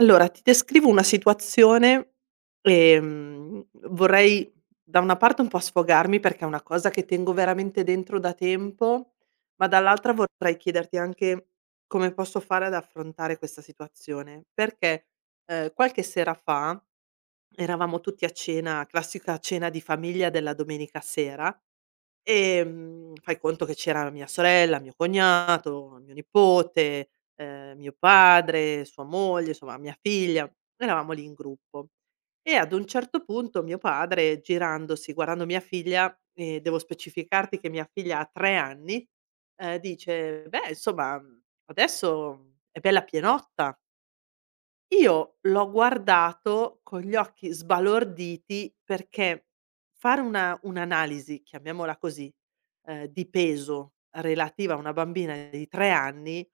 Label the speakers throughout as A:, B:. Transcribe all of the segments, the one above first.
A: Allora, ti descrivo una situazione. Vorrei da una parte un po' sfogarmi perché è una cosa che tengo veramente dentro da tempo, ma dall'altra vorrei chiederti anche come posso fare ad affrontare questa situazione, perché qualche sera fa eravamo tutti a cena, classica cena di famiglia della domenica sera. Fai conto che c'era mia sorella, mio cognato, mio nipote, mio padre, sua moglie, insomma mia figlia, noi eravamo lì in gruppo. E ad un certo punto mio padre girandosi, guardando mia figlia, e devo specificarti che mia figlia ha 3 anni, dice: "Beh insomma, adesso è bella pienotta". Io l'ho guardato con gli occhi sbalorditi perché fare una un'analisi, chiamiamola così, di peso relativa a una bambina di 3 anni,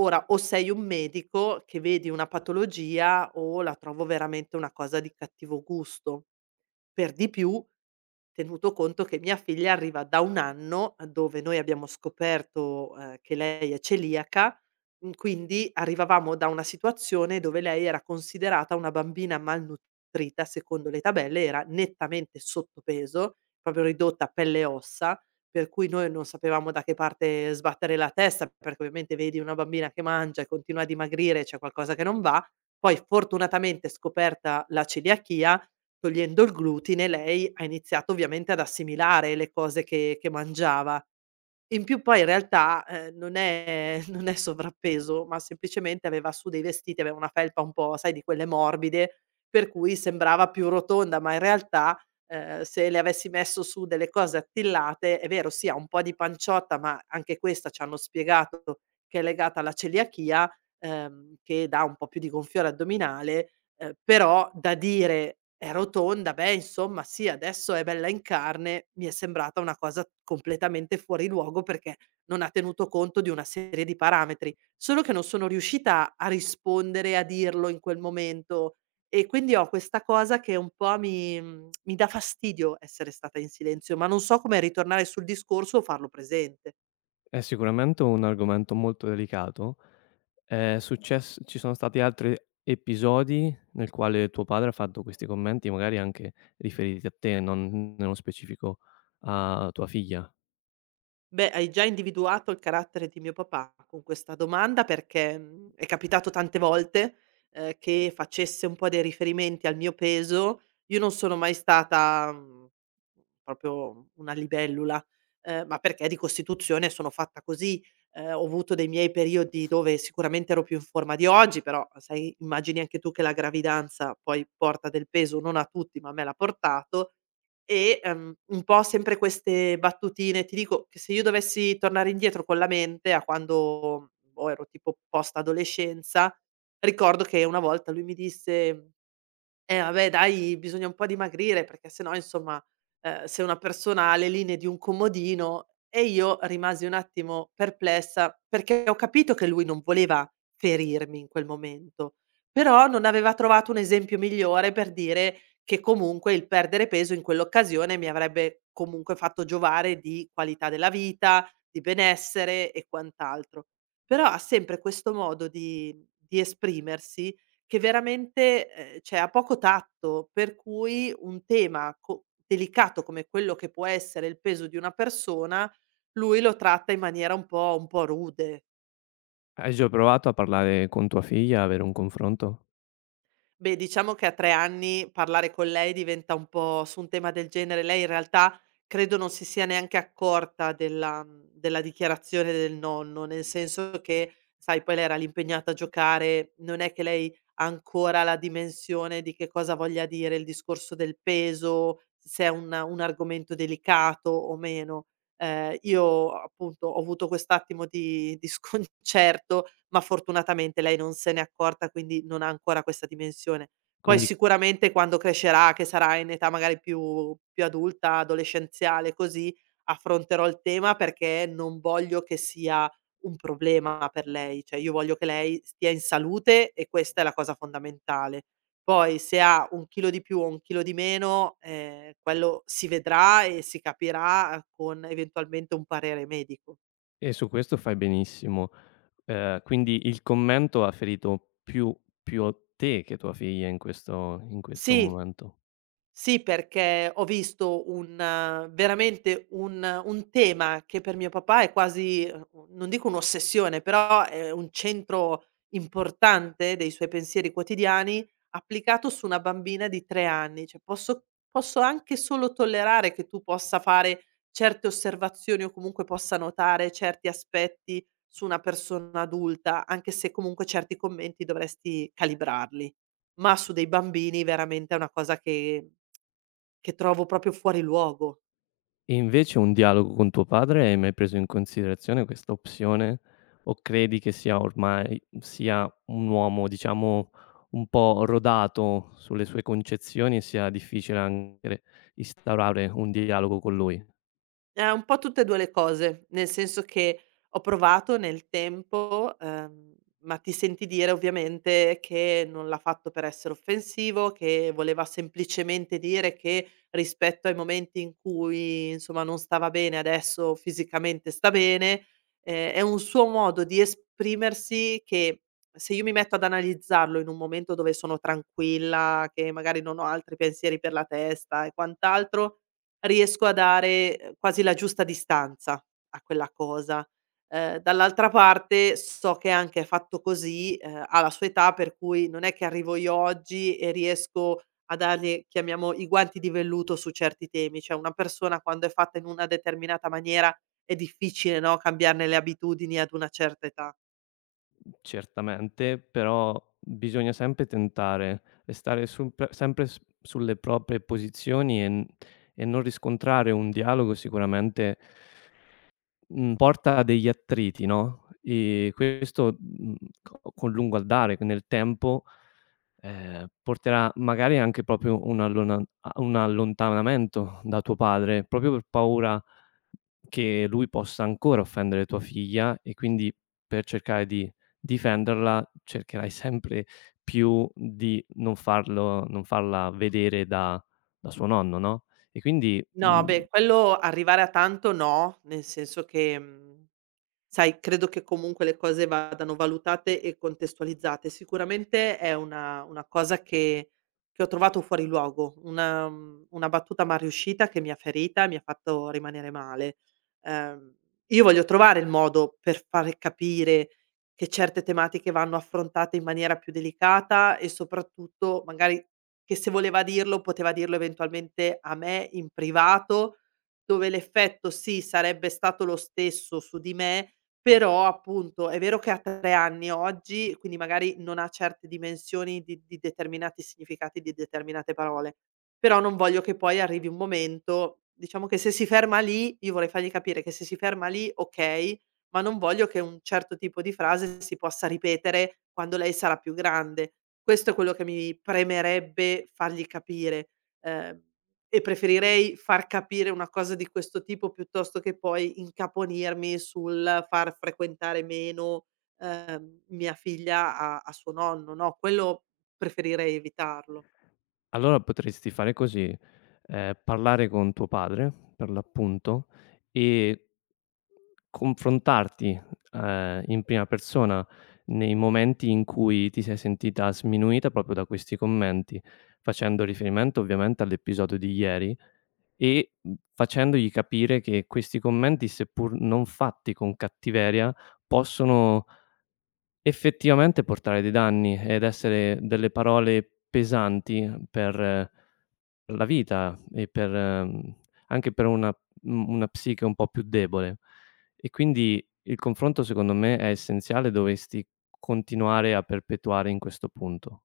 A: ora o sei un medico che vedi una patologia o la trovo veramente una cosa di cattivo gusto. Per di più tenuto conto che mia figlia arriva da 1 anno dove noi abbiamo scoperto, che lei è celiaca, quindi arrivavamo da una situazione dove lei era considerata una bambina malnutrita, secondo le tabelle era nettamente sottopeso, proprio ridotta a pelle e ossa, per cui noi non sapevamo da che parte sbattere la testa, perché ovviamente vedi una bambina che mangia e continua a dimagrire, c'è qualcosa che non va. Poi fortunatamente scoperta la celiachia, togliendo il glutine lei ha iniziato ovviamente ad assimilare le cose che mangiava. In più poi in realtà, non è non è sovrappeso, ma semplicemente aveva su dei vestiti, aveva una felpa un po', sai, di quelle morbide, per cui sembrava più rotonda, ma in realtà, se le avessi messo su delle cose attillate, è vero sì, ha un po' di panciotta, ma anche questa ci hanno spiegato che è legata alla celiachia, che dà un po' più di gonfiore addominale. Però da dire: "È rotonda, beh insomma sì, adesso è bella in carne", mi è sembrata una cosa completamente fuori luogo perché non ha tenuto conto di una serie di parametri. Solo che non sono riuscita a rispondere, a dirlo in quel momento e quindi ho questa cosa che un po' mi dà fastidio essere stata in silenzio, ma non so come ritornare sul discorso o farlo presente.
B: È sicuramente un argomento molto delicato. È success Ci sono stati altri episodi nel quale tuo padre ha fatto questi commenti, magari anche riferiti a te, non nello specifico a tua figlia.
A: Beh, hai già individuato il carattere di mio papà con questa domanda perché, è capitato tante volte, che facesse un po' dei riferimenti al mio peso. Io non sono mai stata, proprio una libellula, ma perché di costituzione sono fatta così. Ho avuto dei miei periodi dove sicuramente ero più in forma di oggi, però sai immagini anche tu che la gravidanza poi porta del peso, non a tutti, ma a me l'ha portato. E, un po' sempre queste battutine. Ti dico che se io dovessi tornare indietro con la mente a quando, boh, ero tipo post adolescenza, ricordo che una volta lui mi disse eh vabbè dai, bisogna un po' dimagrire perché se no insomma, sei una persona alle linee di un comodino e io rimasi un attimo perplessa, perché ho capito che lui non voleva ferirmi in quel momento, però non aveva trovato un esempio migliore per dire che comunque il perdere peso in quell'occasione mi avrebbe comunque fatto giovare di qualità della vita, di benessere e quant'altro. Però ha sempre questo modo di esprimersi che veramente, cioè ha poco tatto, per cui un tema co delicato come quello che può essere il peso di una persona, lui lo tratta in maniera un po' rude.
B: Hai già provato a parlare con tua figlia, avere un confronto?
A: Beh, diciamo che a 3 anni parlare con lei diventa un po' su un tema del genere. Lei in realtà credo non si sia neanche accorta della della dichiarazione del nonno, nel senso che, sai, poi lei era lì impegnata a giocare, non è che lei ha ancora la dimensione di che cosa voglia dire il discorso del peso, se è un argomento delicato o meno. Io appunto ho avuto quest'attimo di sconcerto, ma fortunatamente lei non se n'è accorta, quindi non ha ancora questa dimensione. Poi
B: Quindi
A: sicuramente quando crescerà, che sarà in età magari più adulta, adolescenziale, così, affronterò il tema perché non voglio che sia un problema per lei, cioè io voglio che lei stia in salute e questa è la cosa fondamentale. Poi se ha 1 chilo di più o 1 chilo di meno, quello si vedrà e si capirà con eventualmente un parere medico.
B: e su questo fai benissimo. Quindi il commento ha ferito più a te che tua figlia in questo
A: Sì.
B: momento.
A: Sì, perché ho visto un veramente un tema che per mio papà è quasi, non dico un'ossessione, però è un centro importante dei suoi pensieri quotidiani, applicato su una bambina di 3 anni. Cioè posso anche solo tollerare che tu possa fare certe osservazioni o comunque possa notare certi aspetti su una persona adulta, anche se comunque certi commenti dovresti calibrarli. Ma su dei bambini veramente è una cosa che trovo proprio fuori luogo.
B: E invece un dialogo con tuo padre, hai mai preso in considerazione questa opzione? O credi che sia ormai sia un uomo, diciamo, un po' rodato sulle sue concezioni e sia difficile anche instaurare un dialogo con lui?
A: Un po' tutte e 2 le cose, nel senso che ho provato nel tempo, ma ti senti dire ovviamente che non l'ha fatto per essere offensivo, che voleva semplicemente dire che rispetto ai momenti in cui, insomma, non stava bene, adesso fisicamente sta bene. È un suo modo di esprimersi che, se io mi metto ad analizzarlo in un momento dove sono tranquilla, che magari non ho altri pensieri per la testa e quant'altro, riesco a dare, quasi la giusta distanza a quella cosa. Dall'altra parte so che anche fatto così, ha la sua età per cui non è che arrivo io oggi e riesco a dargli, chiamiamo, i guanti di velluto su certi temi. Cioè una persona quando è fatta in una determinata maniera è difficile, no, cambiarne le abitudini ad una certa età.
B: Certamente, però bisogna sempre tentare e stare sul pre sempre s sulle proprie posizioni e n e non riscontrare un dialogo sicuramente mhmm, porta degli attriti, no, e questo, co con lungo andare, co nel tempo, porterà magari anche proprio un allona a un allontanamento da tuo padre, proprio per paura che lui possa ancora offendere tua figlia e quindi per cercare di difenderla, cercherai sempre più di non farla vedere da suo nonno, no, e quindi,
A: No,
B: mhmm.
A: beh, quello arrivare a tanto no, nel senso che, mhmm. Sai, credo che comunque le cose vadano valutate e contestualizzate. Sicuramente è una cosa che ho trovato fuori luogo, una una battuta malriuscita che mi ha ferita e mi ha fatto rimanere male. Ehm, io voglio trovare il modo per fare capire che certe tematiche vanno affrontate in maniera più delicata e soprattutto magari che se voleva dirlo, poteva dirlo eventualmente a me in privato, dove l'effetto sì, sarebbe stato lo stesso su di me, però appunto è vero che ha 3 anni oggi, quindi magari non ha certe dimensioni di determinati significati di determinate parole, però non voglio che poi arrivi un momento diciamo che se si ferma lì, io vorrei fargli capire che se si ferma lì okay, ma non voglio che un certo tipo di frase si possa ripetere quando lei sarà più grande. Questo è quello che mi premerebbe fargli capire, ehm e preferirei far capire una cosa di questo tipo piuttosto che poi incaponirmi sul far frequentare meno, mia figlia a suo nonno, no, quello preferirei evitarlo.
B: Allora potresti fare così: parlare con tuo padre, per l'appunto, e confrontarti, in prima persona nei momenti in cui ti sei sentita sminuita proprio da questi commenti, facendo riferimento ovviamente all'episodio di ieri e, facendogli capire che questi commenti, seppur non fatti con cattiveria, possono effettivamente portare dei danni ed essere delle parole pesanti per la vita e per anche per una una psiche un po' più debole. E quindi il confronto secondo me è essenziale, dovresti continuare a perpetuare in questo punto.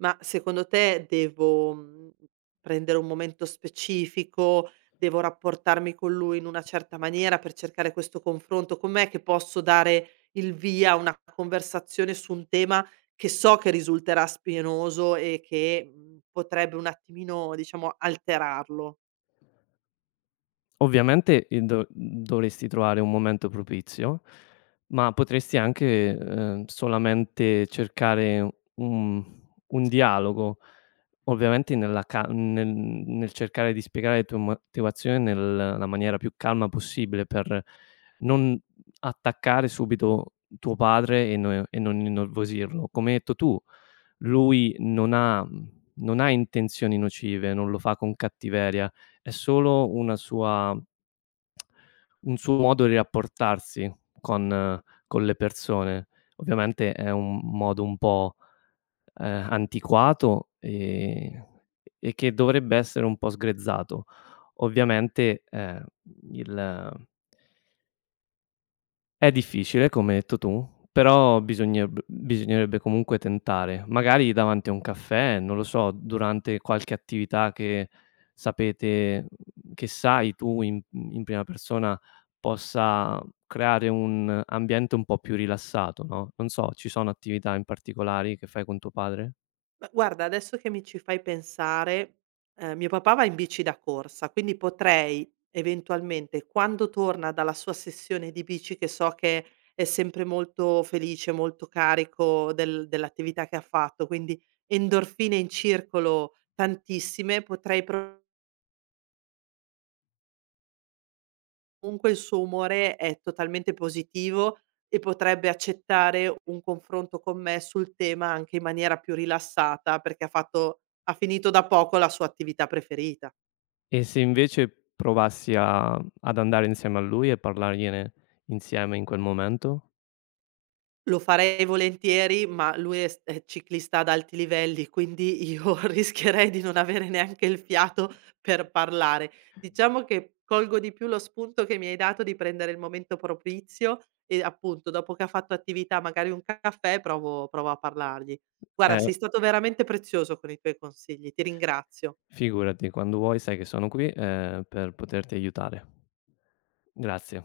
A: Ma secondo te devo, prendere un momento specifico, devo rapportarmi con lui in una certa maniera per cercare questo confronto? Com'è che posso dare il via a una conversazione su un tema che so che risulterà spinoso e che, potrebbe un attimino, diciamo, alterarlo?
B: Ovviamente, do dovresti trovare un momento propizio, ma potresti anche, solamente cercare un dialogo, ovviamente nella ca nel nel cercare di spiegare le tue motivazioni nella maniera più calma possibile per non attaccare subito tuo padre e non innervosirlo. Come hai detto tu, lui non ha intenzioni nocive, non lo fa con cattiveria, è solo una sua un suo modo di rapportarsi con con le persone. Ovviamente è un modo un po', antiquato, e che dovrebbe essere un po' sgrezzato. Ovviamente, il è difficile, come hai detto tu, però bisogneb bisognerebbe comunque tentare, magari davanti a un caffè, non lo so, durante qualche attività che che sai tu in prima persona possa creare un ambiente un po' più rilassato, no, non so, ci sono attività in particolari che fai con tuo padre?
A: Ma guarda, adesso che mi ci fai pensare, mio papà va in bici da corsa, quindi potrei eventualmente quando torna dalla sua sessione di bici, che so che è sempre molto felice, molto carico dell'attività che ha fatto, quindi endorfine in circolo tantissime, potrei pro... Comunque il suo umore è totalmente positivo e potrebbe accettare un confronto con me sul tema anche in maniera più rilassata, perché ha finito da poco la sua attività preferita.
B: E se invece provassi a ad andare insieme a lui e parlargliene insieme in quel momento?
A: Lo farei volentieri, ma lui è ciclista ad alti livelli, quindi io rischierei di non avere neanche il fiato per parlare. Diciamo che colgo di più lo spunto che mi hai dato di prendere il momento propizio e appunto dopo che ha fatto attività, magari un caffè, provo a parlargli. Guarda,
B: È
A: sei stato veramente prezioso con i tuoi consigli, ti ringrazio.
B: Figurati, quando vuoi sai che sono qui, per poterti aiutare. Grazie.